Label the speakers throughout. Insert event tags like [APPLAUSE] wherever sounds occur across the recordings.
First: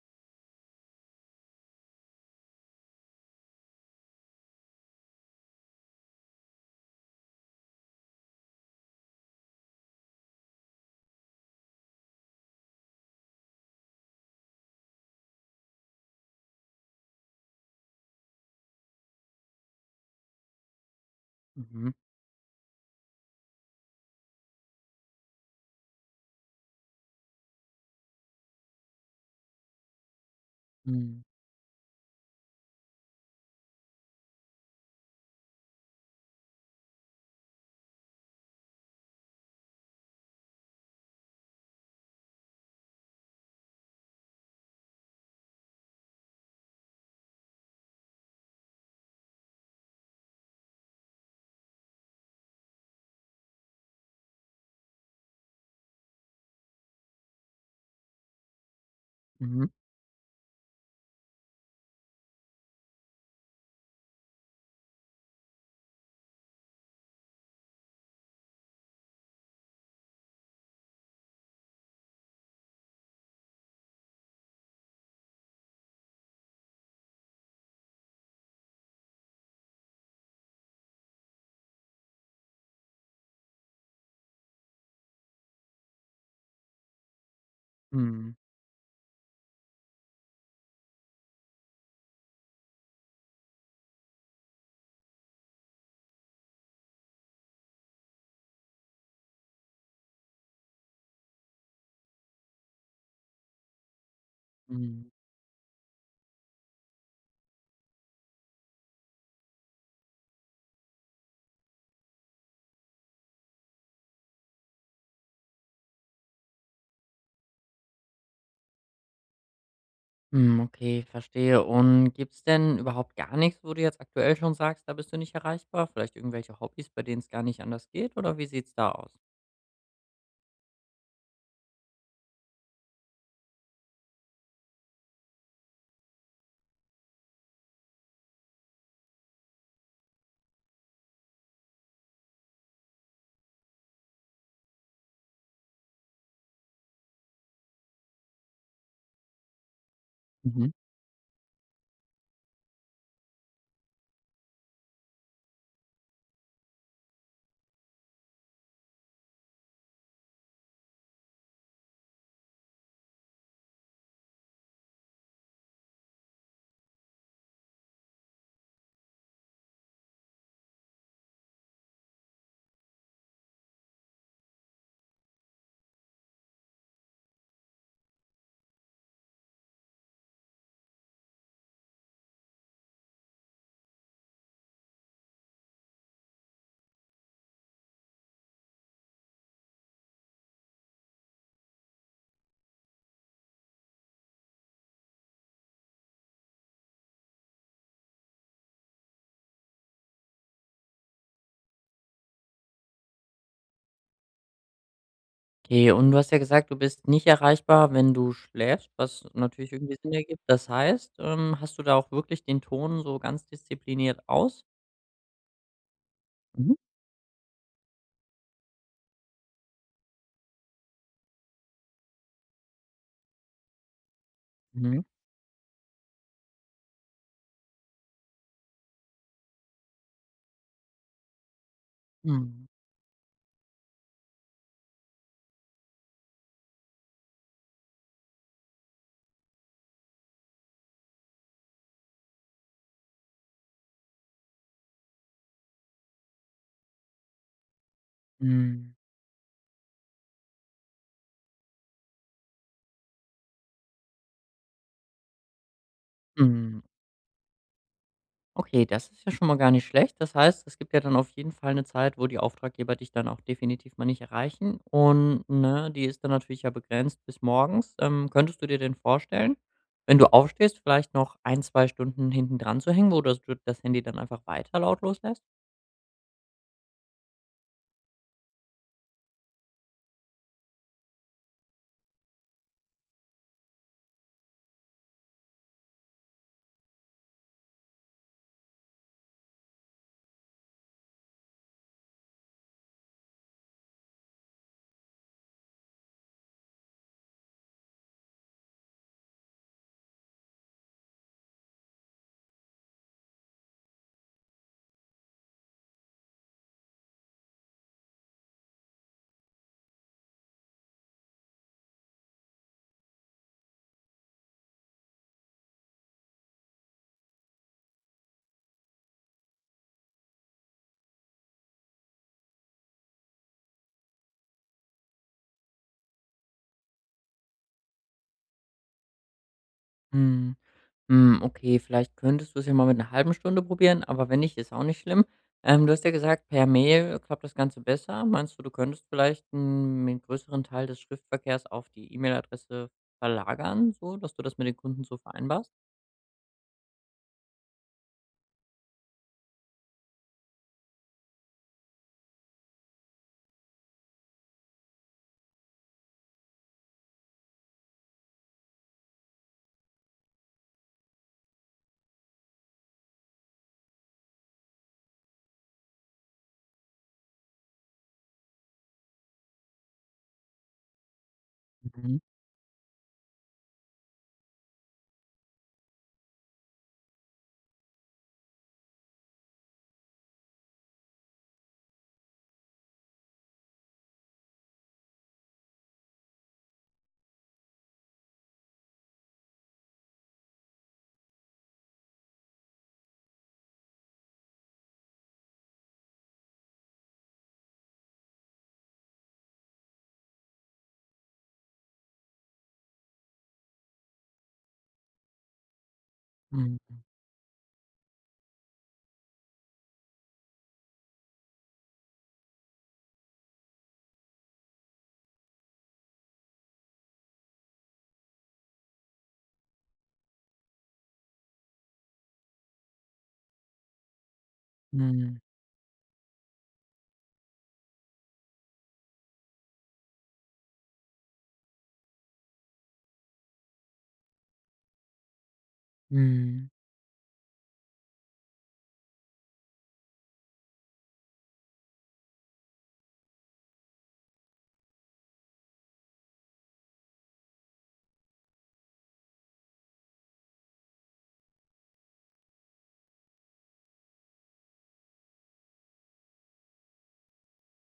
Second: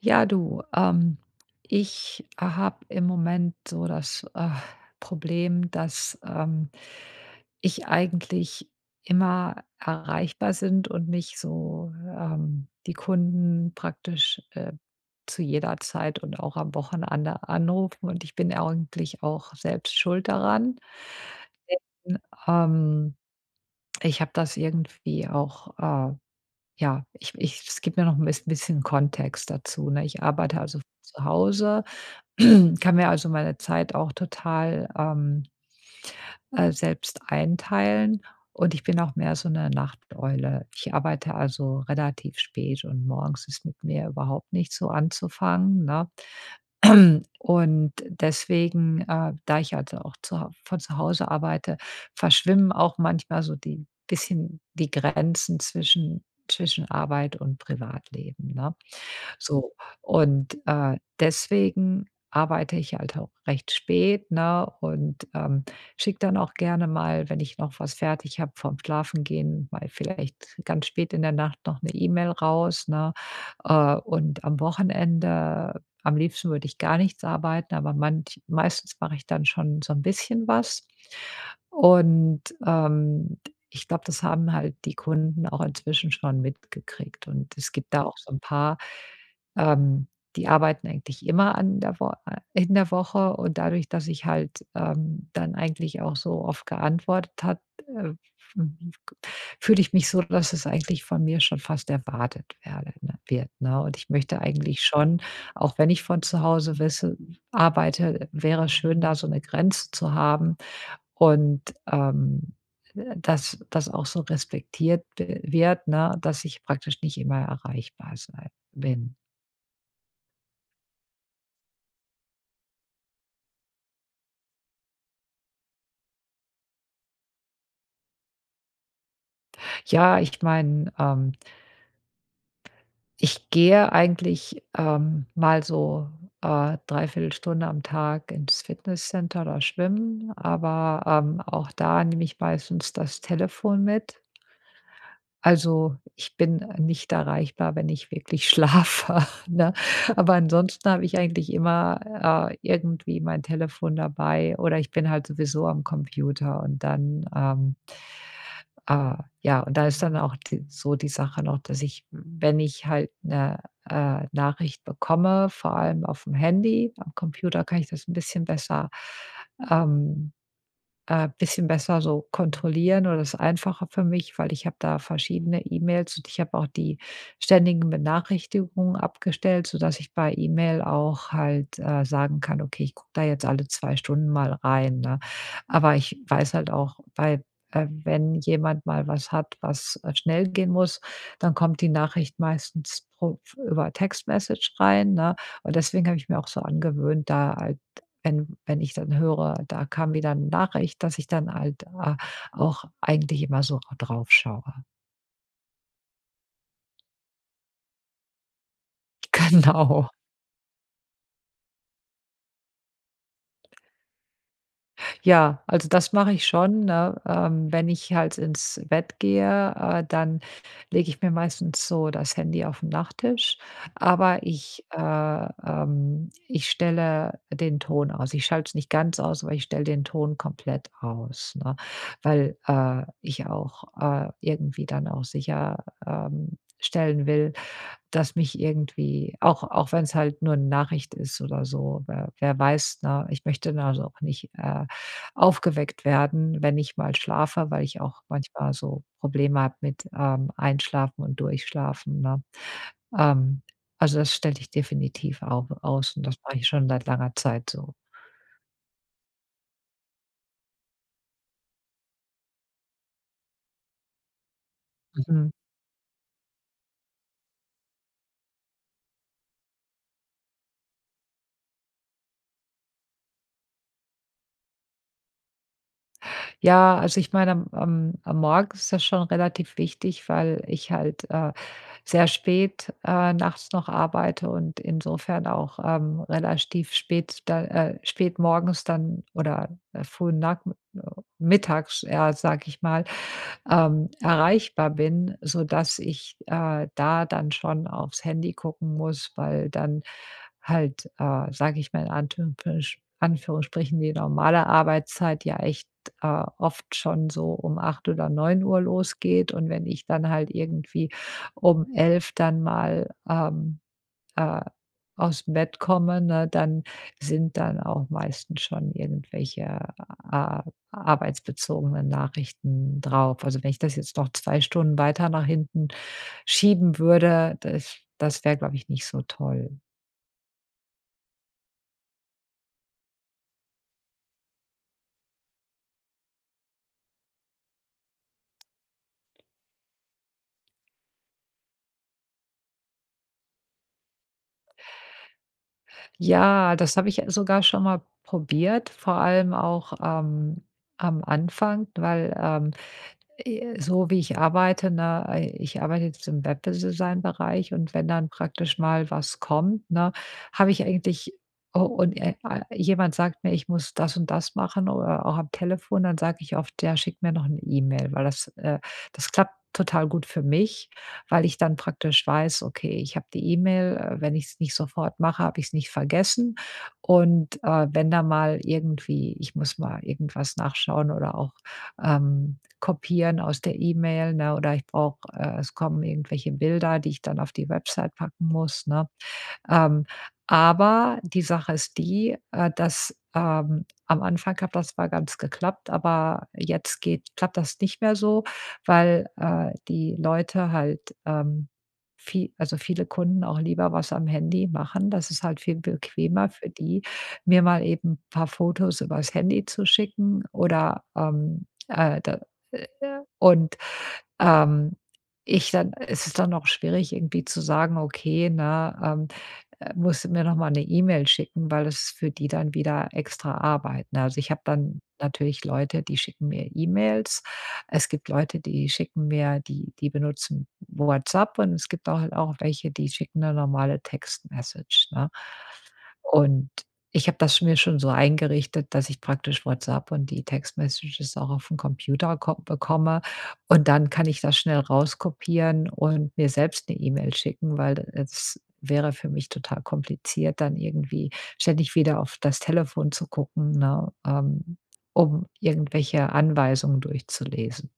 Speaker 1: Ja, du, ich habe im Moment so das Problem, dass ich eigentlich immer erreichbar sind und mich so die Kunden praktisch zu jeder Zeit und auch am Wochenende anrufen. Und ich bin eigentlich auch selbst schuld daran.
Speaker 2: Mhm.
Speaker 1: Ähm, Ich habe das irgendwie auch ja, ich es gibt mir noch ein bisschen Kontext dazu, ne? Ich arbeite also
Speaker 2: Mhm.
Speaker 1: zu Hause, [CLEARS THROAT] kann mir also meine Zeit auch total, selbst einteilen und ich bin auch mehr so eine Nachteule. Ich arbeite also relativ spät und morgens ist mit mir überhaupt nicht so anzufangen, ne? [CLEARS THROAT] Und deswegen, da ich also auch zu Hau von zu Hause arbeite, verschwimmen auch manchmal so die bisschen die Grenzen zwischen Arbeit und Privatleben, ne?
Speaker 2: Mhm.
Speaker 1: So, und, deswegen arbeite ich halt auch recht spät, ne, und, schicke dann auch gerne mal, wenn ich noch was fertig habe vom Schlafengehen, mal vielleicht ganz spät in der Nacht noch eine E-Mail raus, ne? Und am Wochenende am liebsten würde ich gar nichts arbeiten, aber manch meistens mache ich dann schon so ein bisschen was. Und, ich glaube, das haben halt die Kunden auch inzwischen schon mitgekriegt. Und es gibt da auch so
Speaker 2: Mhm.
Speaker 1: ein paar, ähm, die arbeiten eigentlich immer an der Wo in der Woche und dadurch, dass ich halt, dann eigentlich auch so oft geantwortet hat, äh, mhm, fühle ich mich so, dass es eigentlich von mir schon fast wird, ne? Und ich möchte eigentlich
Speaker 2: Mhm.
Speaker 1: schon, auch wenn ich von zu Hause wisse arbeite, wäre es schön, da so eine Grenze zu haben, und, ähm, dass das auch so respektiert w wird, ne, dass ich praktisch nicht immer erreichbar sei bin.
Speaker 2: Hm, okay, verstehe. Und gibt's denn überhaupt gar nichts, wo du jetzt aktuell schon sagst, da bist du nicht erreichbar? Vielleicht irgendwelche Hobbys, bei denen es gar nicht anders geht oder wie sieht's da aus?
Speaker 1: Ja, ich meine, ich gehe eigentlich, mal so, 3 Stunde am Tag ins Fitnesscenter oder schwimmen, aber, auch da nehme ich meistens das Telefon mit. Also, ich bin nicht erreichbar, wenn ich wirklich schlafe, [LAUGHS] ne? Aber
Speaker 2: Mhm.
Speaker 1: ansonsten habe ich eigentlich immer, irgendwie mein Telefon dabei oder ich bin halt sowieso am Computer und dann, äh ja, und da ist dann auch die so die Sache noch, dass ich, wenn ich halt eine Nachricht bekomme, vor allem auf dem Handy am Computer kann ich das ein ähm bisschen besser so kontrollieren oder das ist einfacher für mich, weil ich habe da verschiedene E-Mails und ich habe auch die ständigen Benachrichtigungen abgestellt, sodass ich bei E-Mail auch halt, sagen kann: „Okay, ich gucke da jetzt alle 2 Stunden mal rein“, ne? Aber ich weiß halt auch bei wenn jemand mal was hat, was, schnell gehen muss, dann kommt die Nachricht meistens pro über Textmessage rein, ne? Und deswegen habe ich mir auch so angewöhnt, da wenn ich dann höre, da kam wieder eine Nachricht, dass ich dann halt, auch eigentlich immer so drauf schaue. [LAUGHS]
Speaker 2: Okay, und du hast ja gesagt, du bist nicht erreichbar, wenn du schläfst, was natürlich irgendwie
Speaker 1: Genau.
Speaker 2: Sinn ergibt. Das heißt, hast du da auch wirklich den Ton so ganz diszipliniert aus?
Speaker 1: Ja, also das mache ich
Speaker 2: Mhm.
Speaker 1: schon, ne? Wenn ich halt ins Bett gehe, dann lege ich mir meistens so das Handy auf 'n Nachttisch, aber ich,
Speaker 2: Mhm.
Speaker 1: ich stelle den Ton aus. Ich schalte es nicht ganz aus, aber ich stelle den Ton komplett aus, ne? Weil,
Speaker 2: Mhm.
Speaker 1: ich auch, irgendwie dann auch sicher, stellen will, das mich irgendwie auch wenn es halt nur eine Nachricht ist oder so, wer weiß, na. Ich möchte da also auch nicht, aufgeweckt werden, wenn ich mal schlafe, weil ich auch manchmal
Speaker 2: Mhm.
Speaker 1: so Probleme habe mit, Einschlafen und Durchschlafen, ne? Ähm, also das stelle ich definitiv auch aus und das mache ich
Speaker 2: Mhm.
Speaker 1: schon seit langer Zeit so.
Speaker 2: Okay, das ist ja schon mal gar nicht schlecht. Das heißt, es gibt ja dann auf jeden Fall eine Zeit, wo die Auftraggeber dich dann auch definitiv mal nicht erreichen und,
Speaker 1: Mhm.
Speaker 2: ne, die ist dann natürlich ja begrenzt bis morgens. Könntest du dir denn vorstellen, wenn du aufstehst, vielleicht noch ein 2 Stunden hinten dran zu hängen, wo du das Handy dann einfach weiter lautlos lässt?
Speaker 1: Ja, also ich meine, am Morgen ist das schon relativ wichtig, weil ich halt, sehr spät, nachts noch arbeite und insofern auch, relativ spät da spät morgens dann oder, frühen Nachm mittags, ja, sag ich mal, erreichbar bin, sodass ich, da dann schon aufs Handy gucken muss, weil dann halt, sage ich mal in Anführungsprich Anführungsstrichen, die normale Arbeitszeit ja echt, oft schon so um 8 oder neun Uhr losgeht und wenn ich dann halt irgendwie um 11 dann mal, äh, aus'm Bett komme, ne, dann sind dann auch meistens schon irgendwelche, äh, arbeitsbezogenen Nachrichten drauf. Also, wenn ich das jetzt noch 2 Stunden weiter nach hinten schieben würde, das wäre, glaube ich, nicht so toll.
Speaker 2: Mhm. Hm, okay, vielleicht könntest du es ja mal mit einer halben Stunde probieren, aber wenn nicht, ist auch nicht schlimm. Du hast ja gesagt, per Mail klappt das Ganze besser. Meinst du, du könntest vielleicht 'n 'nen größeren Teil des Schriftverkehrs auf die E-Mail-Adresse verlagern, so dass du das mit den Kunden so vereinbarst?
Speaker 1: Ja, das habe ich sogar schon mal probiert, vor allem auch, am Anfang, so wie ich arbeite, ne, ich arbeite jetzt im Webdesign-Bereich und wenn dann praktisch mal was kommt, ne, habe ich eigentlich jemand sagt mir, ich muss das und das machen oder auch am Telefon, dann sage ich oft, ja, schick mir noch eine E-Mail, weil das klappt total gut für mich, weil ich dann
Speaker 2: Mhm.
Speaker 1: praktisch weiß, okay, ich habe die E-Mail, wenn ich es nicht sofort mache, habe ich es nicht vergessen und, wenn da mal irgendwie ich muss mal irgendwas nachschauen oder auch, ähm kopieren aus der E-Mail, ne, oder ich brauche es kommen irgendwelche Bilder, die ich dann auf die Website packen muss, ne? Ähm, aber die Sache ist die, dass, am Anfang hat das mal ganz geklappt, aber jetzt geht klappt das nicht mehr so, weil, die Leute halt, vie also, viele Kunden auch lieber was am Handy machen. Das ist halt viel bequemer für
Speaker 2: Mhm.
Speaker 1: die, mir mal eben ein paar Fotos übers Handy zu schicken oder, da äh, und, ähm, ich dann es ist dann auch schwierig irgendwie zu sagen: „Okay, ne, musst du mir noch mal 'ne E-Mail schicken“, weil es für die dann wieder extra Arbeit, ne? Also, ich habe dann
Speaker 2: Mhm.
Speaker 1: natürlich Leute, die schicken mir E-Mails. Es gibt Leute, die schicken mir die benutzen WhatsApp und es gibt auch halt auch welche, die schicken eine normale Textmessage, ne?
Speaker 2: Mhm.
Speaker 1: Und ich habe das mir schon so eingerichtet, dass ich praktisch WhatsApp und die text auch auf dem Computer ko bekomme. Und dann kann ich das schnell rauskopieren und mir selbst 'ne E-Mail schicken, weil es wäre für mich total kompliziert, dann irgendwie ständig wieder auf das Telefon zu gucken, ne, um irgendwelche Anweisungen durchzulesen.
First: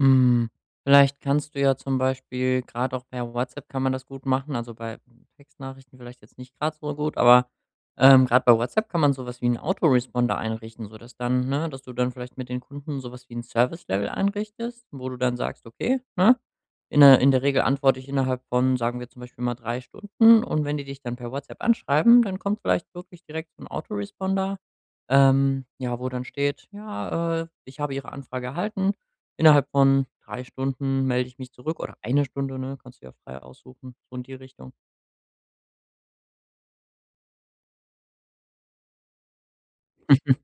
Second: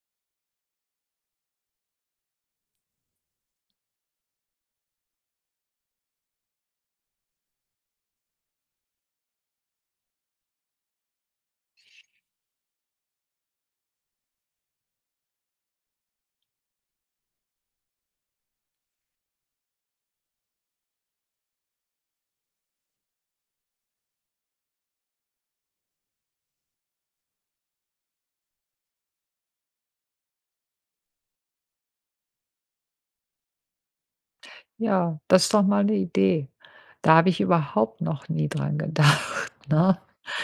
Speaker 2: Hm, vielleicht kannst du ja zum Beispiel gerade auch per WhatsApp kann man das gut machen, also, bei Textnachrichten vielleicht jetzt nicht gerade so gut, aber, grad bei WhatsApp kann man sowas wie einen Autoresponder einrichten, sodass dann ne, dass du dann vielleicht mit den Kunden sowas wie ein Service Level einrichtest, wo du dann sagst: „Okay, ne?" In der Regel antworte ich innerhalb von, sagen wir zum Beispiel mal 3 Stunden, und wenn die dich dann per WhatsApp anschreiben, dann kommt vielleicht wirklich direkt so 'n Autoresponder, ja, wo dann steht: „Ja, ich habe Ihre Anfrage erhalten. Innerhalb von 3 Stunden melde ich mich zurück" oder 1 Stunde, ne, kannst du ja frei aussuchen, so in die Richtung.
Speaker 1: Ja, das ist doch mal 'ne Idee. Da habe ich überhaupt noch nie dran gedacht, [LAUGHS] ne?
Speaker 2: [LAUGHS]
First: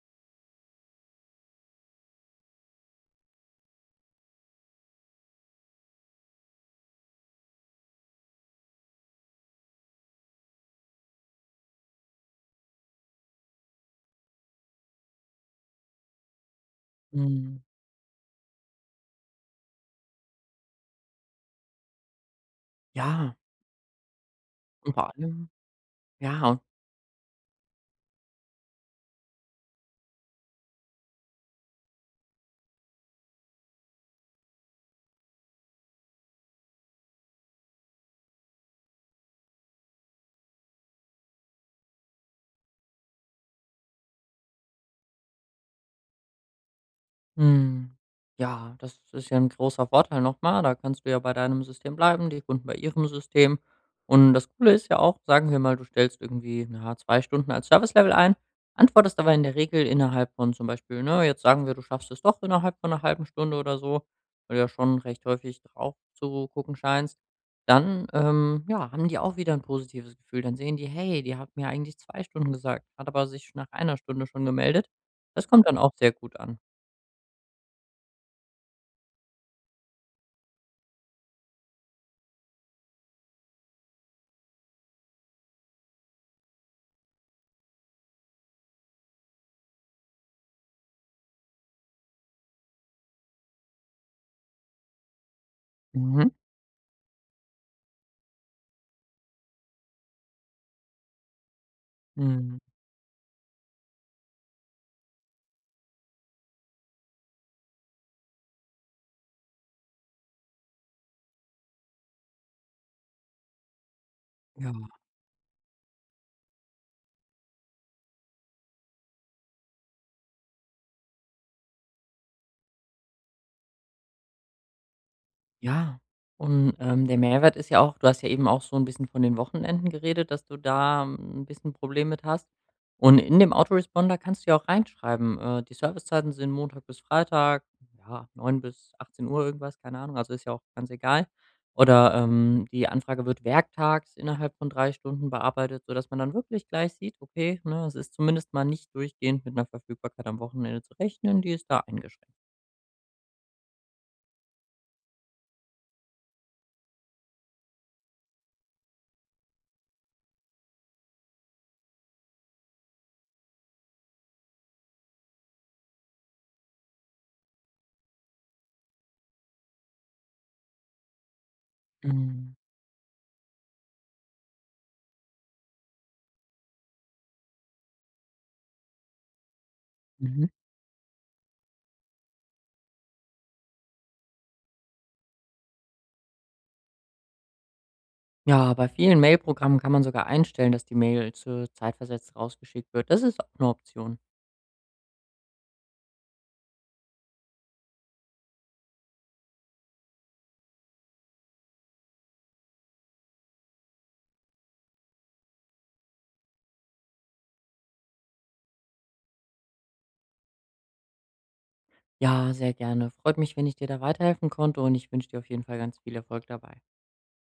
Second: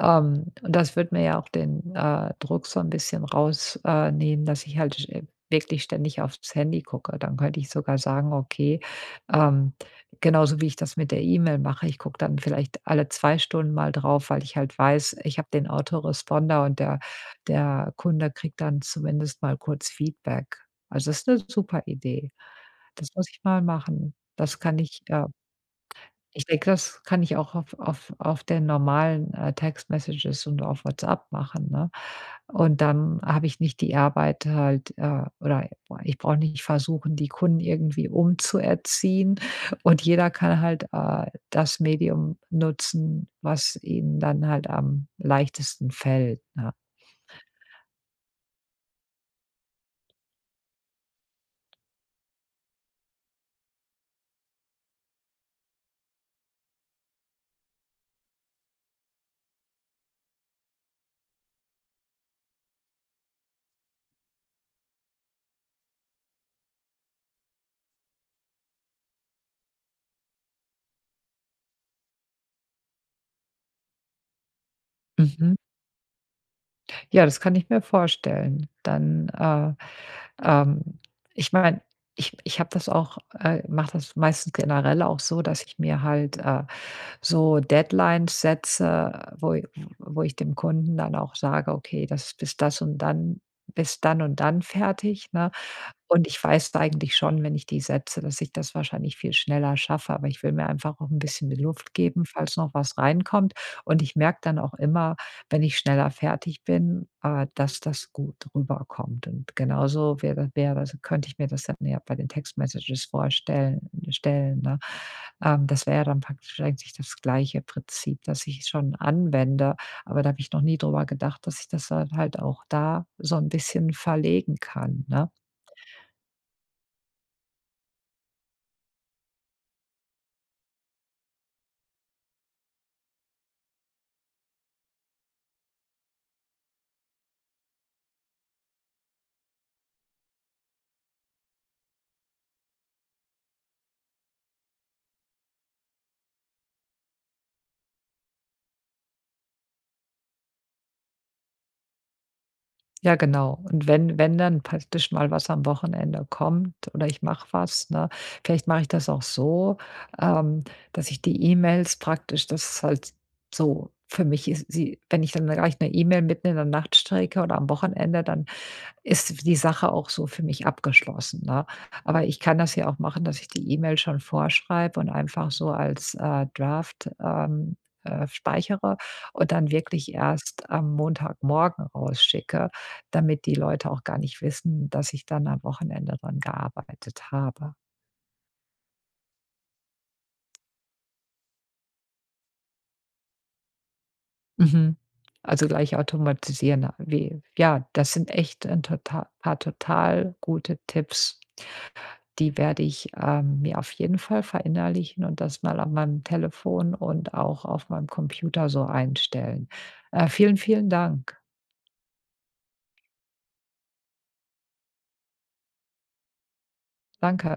Speaker 1: Und das würde mir ja auch den, Druck so ein bisschen nehmen, dass ich halt sch wirklich ständig aufs Handy gucke. Dann könnte ich sogar sagen: „Okay, ähm“ genauso wie ich das mit der E-Mail mache, ich gucke dann vielleicht alle 2 Stunden mal drauf, weil ich halt weiß, ich habe den Autoresponder und der
Speaker 2: Mhm.
Speaker 1: der Kunde kriegt dann zumindest mal kurz Feedback. Also, das ist eine super Idee. Das muss
Speaker 2: Ja,
Speaker 1: ich mal machen. Das kann
Speaker 2: und
Speaker 1: ich,
Speaker 2: vor allem,
Speaker 1: ich
Speaker 2: ja, und
Speaker 1: denke, das kann ich auch auf den normalen, Text-Messages und auf WhatsApp machen, ne? Und dann habe ich nicht die Arbeit halt, oder ich brauche nicht versuchen, die Kunden irgendwie umzuerziehen und jeder kann halt, das Medium nutzen, was ihnen dann halt am leichtesten fällt, ne?
Speaker 2: Mhm. Ja, das ist ja ein großer Vorteil nochmal. Da kannst du ja bei deinem System bleiben, die Kunden bei ihrem System. Und das Coole ist ja auch, sagen wir mal, du stellst irgendwie, na, 2 Stunden als Service-Level ein, antwortest aber in der Regel innerhalb von zum Beispiel, ne, jetzt sagen wir, du schaffst es doch innerhalb von einer halben Stunde oder so, weil du ja schon recht häufig drauf zu gucken scheinst, dann, ja, haben die auch wieder ein positives Gefühl. Dann sehen die: „Hey, die hat mir eigentlich 2 Stunden gesagt, hat aber sich nach 1 Stunde schon gemeldet." Das
Speaker 1: Mhm.
Speaker 2: kommt dann auch sehr gut an.
Speaker 1: Ja, das kann ich mir vorstellen. Ähm, ich meine, ich habe das auch mache das meistens generell auch so, dass ich mir halt, so Deadlines setze, wo ich dem Kunden dann auch sage: „Okay, das ist bis dann und dann fertig“, ne? Und ich weiß eigentlich schon, wenn ich die setze, dass ich das wahrscheinlich viel schneller schaffe, aber ich will mir einfach auch ein bisschen die Luft geben, falls
Speaker 2: Mhm.
Speaker 1: noch was reinkommt. Und ich merke dann auch immer, wenn ich schneller fertig bin, dass das gut rüberkommt. Und genauso wäre wäre das könnte ich mir das dann ja bei den Textmessages vorstellen stellen,
Speaker 2: Ja,
Speaker 1: ne? Das wäre ja dann praktisch eigentlich das gleiche Prinzip, das ich schon anwende, aber da habe ich noch nie drüber gedacht, dass ich das dann halt auch da so ein bisschen verlegen kann, ne?
Speaker 2: ja. Und, der Mehrwert ist ja auch, du hast ja eben auch so ein bisschen von den Wochenenden geredet, dass du da ein bisschen Problem mit hast. Und in dem Autoresponder kannst du ja auch reinschreiben, die Servicezeiten sind Montag bis Freitag, ja, 9 bis 18 Uhr irgendwas, keine Ahnung, also, ist ja auch ganz egal. Oder, die Anfrage wird werktags innerhalb von 3 Stunden bearbeitet, sodass man dann wirklich gleich sieht, okay, ne, es ist zumindest mal nicht durchgehend mit einer Verfügbarkeit am Wochenende zu rechnen, die ist da eingeschränkt.
Speaker 1: Ja, genau. Und wenn dann praktisch mal was am Wochenende kommt oder ich mache was, ne? Vielleicht mache ich das auch so, ähm, dass ich die E-Mails praktisch das ist halt so für mich ist sie wenn ich dann gleich eine E-Mail mitten in der Nacht strecke oder am Wochenende, dann ist die Sache auch so für mich abgeschlossen, ne? Aber ich
Speaker 2: Mhm.
Speaker 1: kann das ja auch machen, dass ich die E-Mail schon vorschreibe und einfach so als, Draft, speichere und dann wirklich
Speaker 2: Mhm.
Speaker 1: erst am Montagmorgen rausschicke, damit die Leute auch gar nicht wissen, dass ich dann am Wochenende dran gearbeitet habe.
Speaker 2: Ja, bei vielen Mailprogrammen kann man sogar einstellen, dass die Mail zu zeitversetzt rausgeschickt wird. Das ist auch eine Option.
Speaker 1: Mhm. Also gleich automatisieren, wie ja, das sind echt ein tota paar total gute Tipps. Die werde ich, mir auf jeden Fall verinnerlichen und das mal auf meinem Telefon und auch auf meinem Computer so einstellen. Vielen, vielen Dank.
Speaker 2: Ja, sehr gerne. Freut mich, wenn ich dir da weiterhelfen konnte, und ich wünsche dir auf jeden Fall ganz viel Erfolg dabei.
Speaker 1: Danke.